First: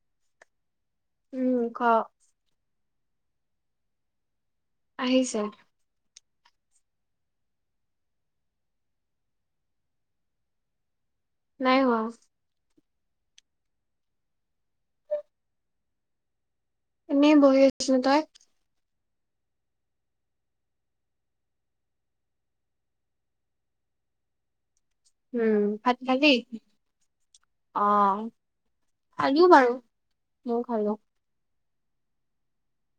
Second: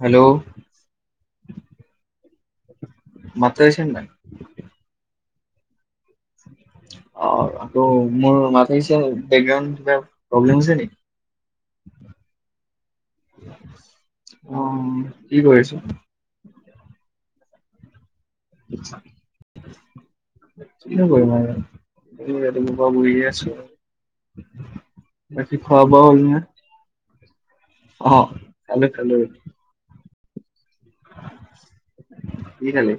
Hello? উম, ক? মাতটো আহিছে নে নাই? আহিছে। অ', ত মোৰ মাত আহিছে, বেকৰাউণ্ড কিবা প্ৰব্লেম দিছে নেকি? নাই হোৱা। উম, কি কৰিছ? এনেই বহি আছিলোঁ, তই? [unintelligible] কিনো কৰিম আৰু এনেই ৰাতিপুৱা পৰা বহিয়ে আছোঁ আৰু। উম বাকী খোৱা ভাত বোৱা হল খালি নে? অ', খালো খালো। খালোঁ বাৰু, মইও খালোঁ। কি খালি?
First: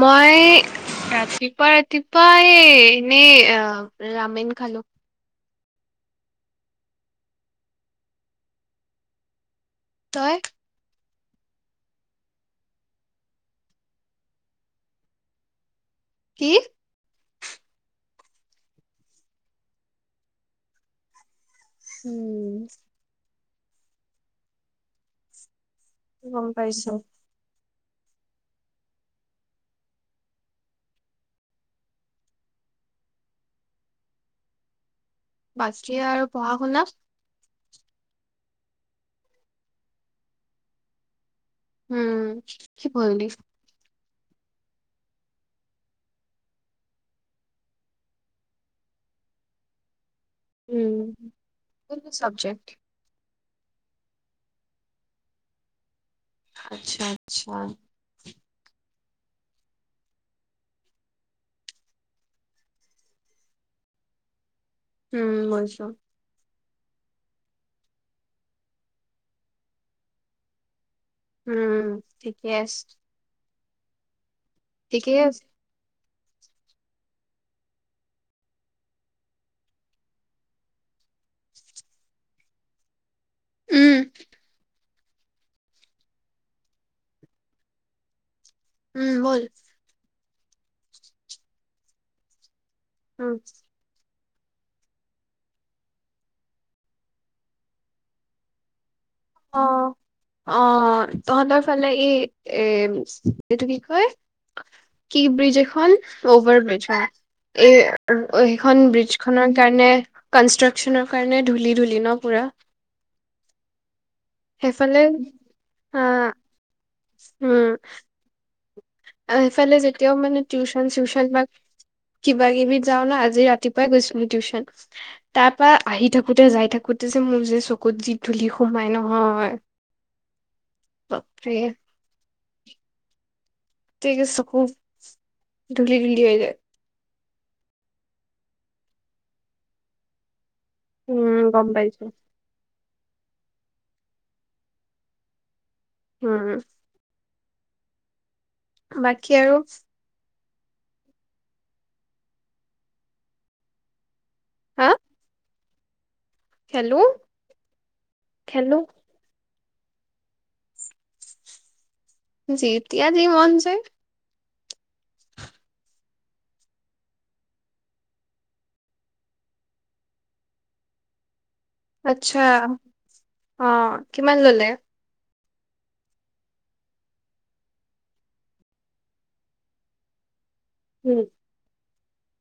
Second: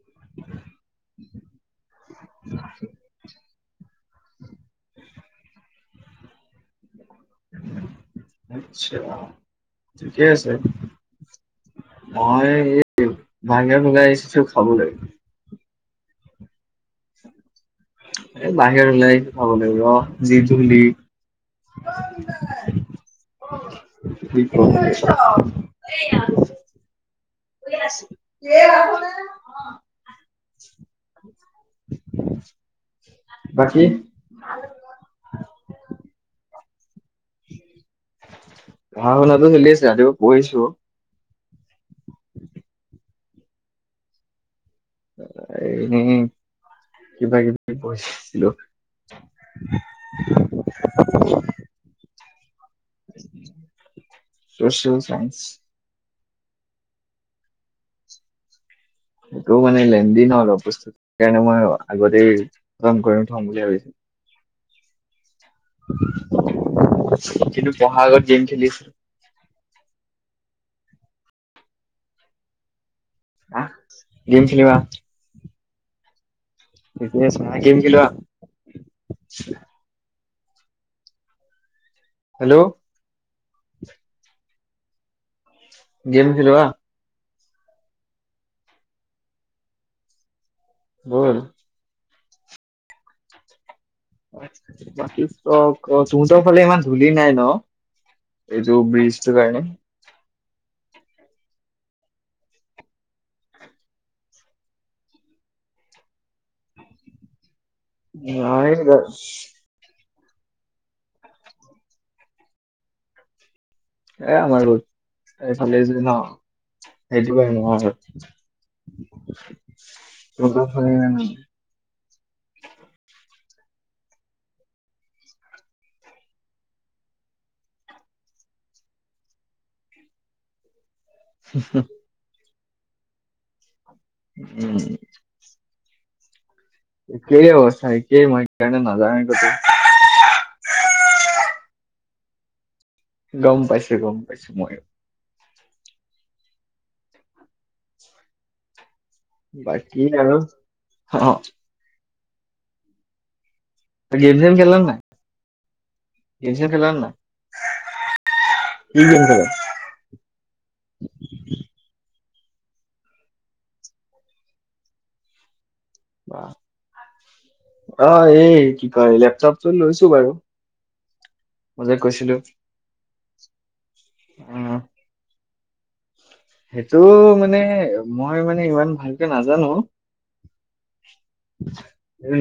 মই ৰাতিপুৱা-ৰাতিপুৱা এই এনেই অ', ৰামেন খালোঁ। আচ্ছা, ঠিকে তই আছে। মই এই বাহিৰত ওলাই আহিছোঁ খাবলৈ। কি? এ বাহিৰত ওলাই আহিছোঁ খাবলে ৰ যি [unintelligible] উম। [unintelligible] কি কৰিছ? এই গম পাইছোঁ। [unintelligible] বাকী? বাকী আৰু পঢ়া শুনা? পঢ়া শুনাটো চলি আছে, ৰাতিপুৱা পঢ়িছোঁ। উম, কি পঢ়িলি? এনেই কিবা কিবি পঢ়িছিলোঁ। [unintelligible] উম, কোনটো চাব্জেক্ট? Social science. আচ্ছা-আচ্ছা। সেইটো মানে লেনদি ন অলপ বস্তুটো? সেইকাৰণে মই আগতেই খতম কৰি থম বুলি ভাবিছোঁ। উম মচ কিন্তু পঢ়া আাগত গেম খেলি আছিলোঁ। উম, ঠিকে আছে। গেম খেলিম আহ। ঠিকে আছে। ঠিকে আছে, আহ গেম খেলো আহ। হেল্ল'? উম গেম খেলো আহ। উম, বল। বল উম। [unintelligible] তহঁতৰ ফালে ইমান ধূলি নাই ন? এইটো ব্ৰিজ টোৰ কাৰনে? অ', অ', তহঁতৰ ফালে এই, এ-এইটো কি কয়? কি ব্ৰিজ এখন? অভাৰ ব্ৰিজ অ', এই এইখন ব্ৰিজ খনৰ সেকাৰণে কনষ্ট্ৰাকচনৰ কাৰণে ধূলি-ধূলি ন পুৰা? এই আমাৰ সেইফালে [unintelligible] এইফালে যে অ ন? সেইটো পা এনেকোৱা হয়। আৰু সেফালে যেতিয়াও মানে তহঁতৰ ফালে টিউচন ইমান চিউচন বা কিবা কিবি যাওঁ ন? আজি ৰাতিপুৱাই গৈছিলোঁ টিউচন। তাৰপা আহি থাকোতে যাই থাকোতে যে মোৰ যে চকুত যি ধূলি সোমাই নহয়। উম [inaudible] বাপৰে। [unintelligible] চকু, উম ধুলি-ধুলি হৈ যায়। [unintelligible] অৱস্থা একেই মই সেকাৰণে নেযাওঁ কতো। উম, গম পাইছোঁ। গম পাইছোঁ-গম পাইছোঁ মই। উম। বাকী আৰু? কি আৰু, অ'। গেম চেম খেল হা নাই? গেম চেম খেল খেলো নাই? খেলো কি গেম খেল? যেতিয়া যি মন যাই। অ', এই কি কয় লেপটপটো লৈছোঁ বাৰু। মই যে কৈছিলো আচ্ছা অ', কিমান অ ললে? সেইটো মানে মই মানে ইমান ভালকে নাজানোঁ। উম।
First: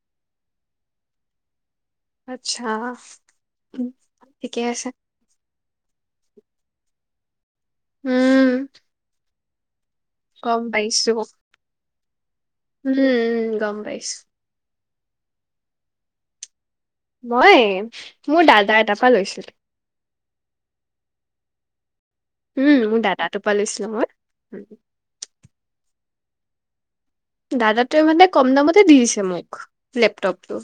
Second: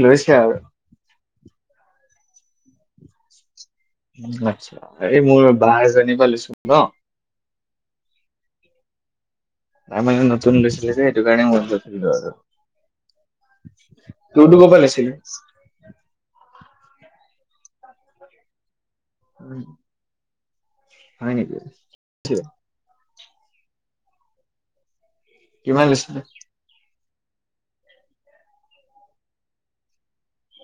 লৈছে আৰু। আচ্ছা। উম, উন ঠিকে আচ্ছা। আছে এই মোৰ বাহ এজনি পৰা লৈছোঁ ন? উম। তাই মানে নতুন গম লৈছিলে যে সেইটো কাৰণে মই লৈ থৈ দিলোঁ আৰু। উম-উম, গম পাইছোঁ। তো টো কৰ‌ পৰা লৈছিলি? মই, মোৰ দাদা এটাৰ পৰা লৈছিলোঁ। উম, হয় নেকি? [unintelligible] উম, মোৰ দাদাটো পৰা লৈছিলোঁ মই। কিমান লৈছিলে? দাদাটোৱে মানে কম দামতে দি দিছে মোক, লেপটপটো।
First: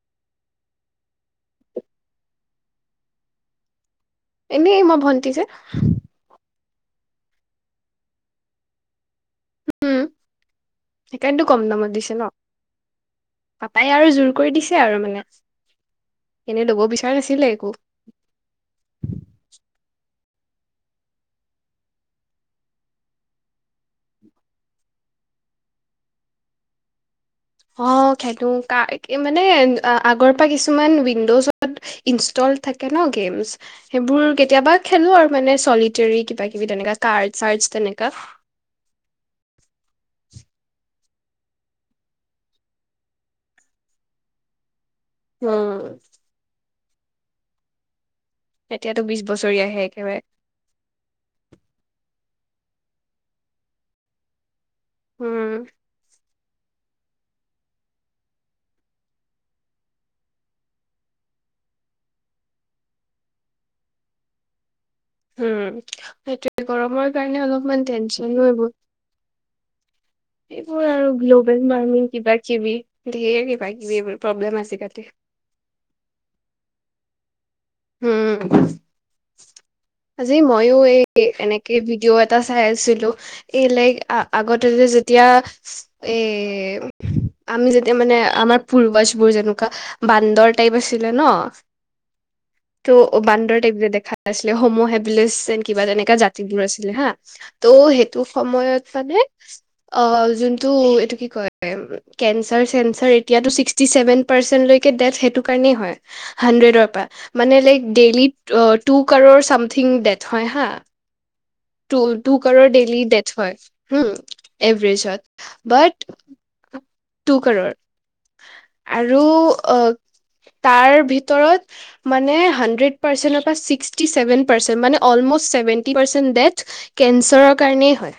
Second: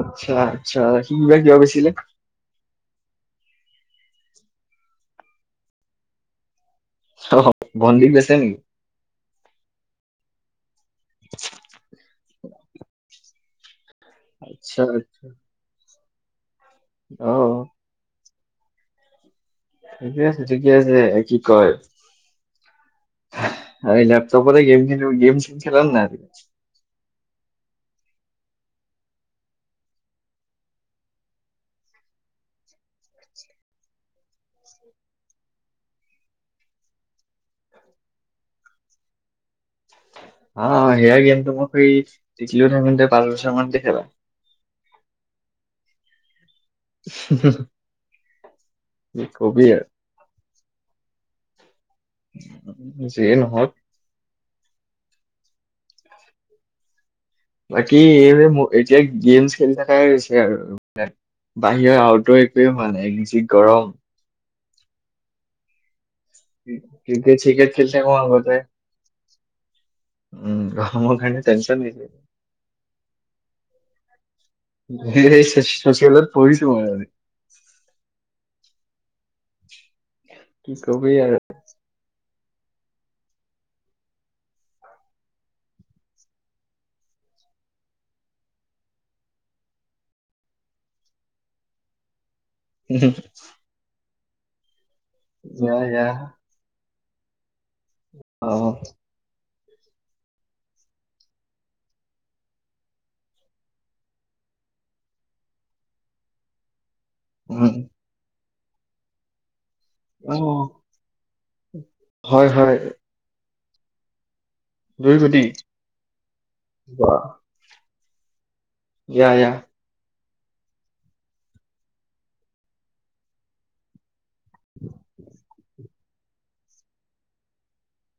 আচ্ছা-আচ্ছা। সি বা কিয় বেচিলে? এনেই মই ভনটি যে। অ', সহ, ভন্টিক গৈছে নেকি? সেইকাৰণোটো কম দামত দিছে ন? পাপাই আৰু জোৰ কৰি দিছে আৰু আচ্ছা মানে। এনে লব বিচৰা অ নাছিলে একো। ঠিকে আছে-ঠিকে আছে, কি কয়? এই লেপটপতে গেম-গেম চেম খেল নাই? অ', খেলোঁ কা মানে আ আগৰ পৰা কিছুমান উইণ্ডোচত ইনষ্টলদ থাকে ন গেমচ? সেইবোৰ কেতিয়াবা খেলোঁ আৰু মানে চলিটৰী কিবা কিবি তেনেকা কাৰ্ডছ-চাৰ্ডছ তেনেকা। অ', এয়াৰ গেমটো মই [unintelligible] টিকলিও থাকোতে পাঁচ বছৰ মানতে খেলা। উম। হুম-হুম। এতিয়াতো বিশ বছৰীয়া হে একেবাৰে। যিয়ে নহওঁক। উম। বাকী এই এতিয়া গেমচ খেলি থাকাই হৈছে আৰু। বাহিৰৰ আউটৰ একোৱেইে হোৱা নাই যি গৰম। উম, সেইটোয়ে গৰমৰ ক্ৰিকেট কাৰণে চিকেট অলপমান খেলি থাকো টেনচন আগতে হৈ গল। উম এইবোৰ আৰু গৰমৰ কাৰণে গ্ল'বেল টেনচন ৱাৰ্মিং কিবা কিবি ধেৰ কিবা কিবি এইবোৰ প্ৰব্লেম আছে তাতে। সেই‌ চচি চছিয়েলত পঢ়িছোঁ মই মানে। উম। আজি কি মইও এই কবি আৰু এনেক ভিডিঅ' এটা চাই আছিলোঁ, এই লাইক আগতে যে যেতিয়া এ আমি যেতিয়া মানে আমাৰ পূৰ্বস বোৰ যেনেকুৱা বান্দৰ টাইপ আছিলে ন? [inaudible] ত' বান্দৰ টাইপ দেখা আছিলে, হোমো হেবেলিচ এন ইয়া কিবা ইয়া তেনেকা জাতিবোৰ আছিলে হা। ত' সেইটো অ সময়ত মানে অ, যোনটো এইটো কি কয়? কেন চাৰ চেন তাৰ এতিয়ো ছিকটিচেভেন পাৰ্চেন্ট লকে ডেথ্ সেইটো কাৰণেই হয়। হাড্ৰেডৰ পৰা। মানে উম লাইক ডেইলি টু কাৰৰ চাম কিং ডেত অ হয় হা, টু হয় কাৰৰ হয় ডেইলি টেছ হয়। হম? এভৰেছত, বাট বা। ক'ৰৰ। আৰু য়া অ, তাৰ ভিতৰত মানে হাণ্ড্ৰেড পাৰ্চেণ্টৰ পৰা চিষ্টি ছেভেন পাৰ্চণ্ট মানে অলমষ্ট ছেভেনটি পাৰ্চেণ্ট ডেথ্ কেঞ্চাৰৰ কাৰণেই হয়।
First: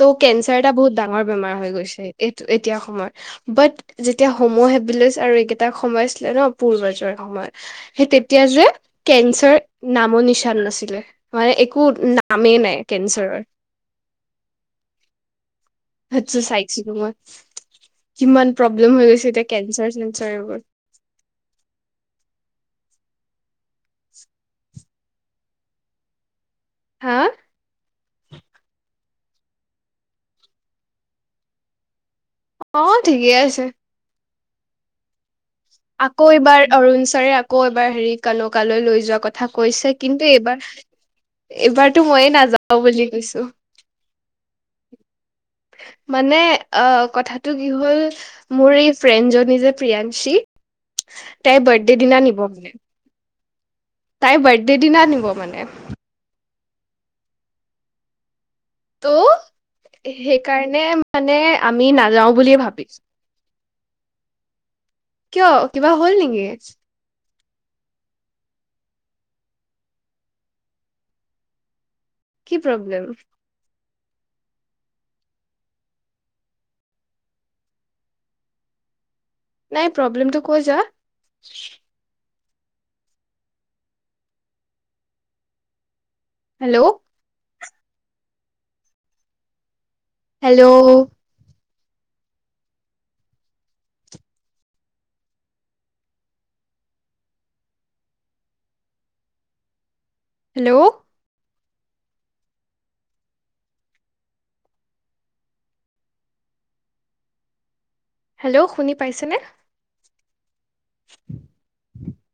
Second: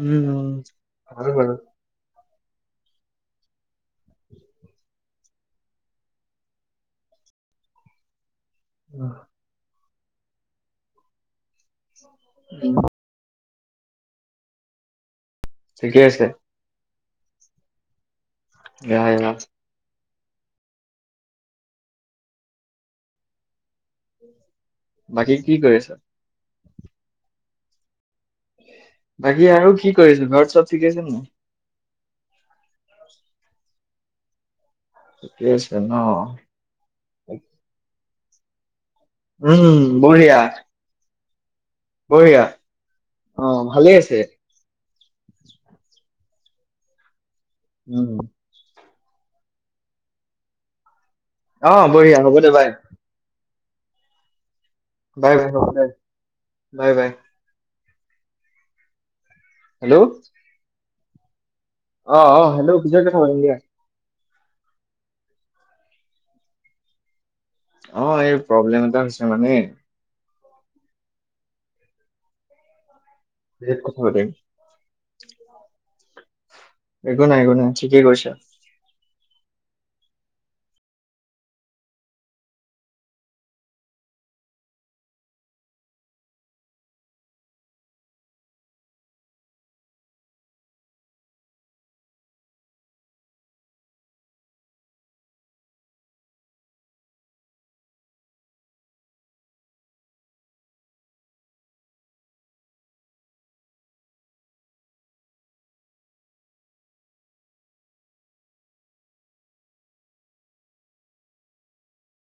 ত' উম। কেঞ্চাৰ এটা বহুত ডাঙৰ ভাল বাৰু বেমাৰ হৈ গৈছে এইটো এতিয়া সময়ত। বাট যেতিয়া স'ম হেবিলচ আৰু এইকেইটা স'ম আছিলে ন পূৰ্বজৰ সময়ত সেই তেতিয়া যে উম, কেঞ্চাৰ নামৰ নিচান নাছিলে, মানে একো নামেই নাই কেঞ্চাৰৰ। ঠিকে আছে হেতু চাইছিলোঁ মই কিমান প্ৰব্লেম য়া হৈ গৈছে য়া এতিয়া কেঞ্চাৰ চেঞ্চাৰ এইবোৰ। বাকী কি কৰি আছা? হা? বাকী আৰু কি কৰিছে, ঘৰত চব ঠিক আছে নাই? অ', ঠিকে আছে। ঠিকে আছে। ন আকৌ এইবাৰ অৰুণচাৰে আকৌ এবাৰ হেৰি [unintelligible] লৈ যুৱক। কথা উম কৈছে কিন্তু বঢ়িয়া এইবাৰ-এইবাৰ বঢ়িয়া। অ', ভালে আছে। মানে অ', কথাটো কি হ'ল উম মোৰ এই ফ্ৰেণ্ডজনী যে প্ৰিয়াংশী? তাইৰ অ বাৰ্থডে বঢ়িয়া দিনা হ'ব নিব দে বাই বুলে। তাইৰ বাৰ্থডে দিনা নিব বাই-বাই মানে হ'ব দে বাই-বাই। ত হেল্ল'? সেইকাৰণে মানে আমি অ নাযাও অ বুলিয়ে হেল্ল' পিছত ভাবিছোঁ। কথা পাতিম দিয়া কিয়, কিবা হ'ল নেকি? অ', এই প্ৰব্লেম এটা হৈছে মানে। কি প্ৰব্লেম? পিছত কথা পাতিম। একো নাই-একো নাই, ঠিকেই কৈছা। নাই প্ৰব্লেমটো কৈ যা? হেল্ল'? হেল্ল'? হেল্ল'? হেল্ল', শুনি পাইছেনে। [inaudible]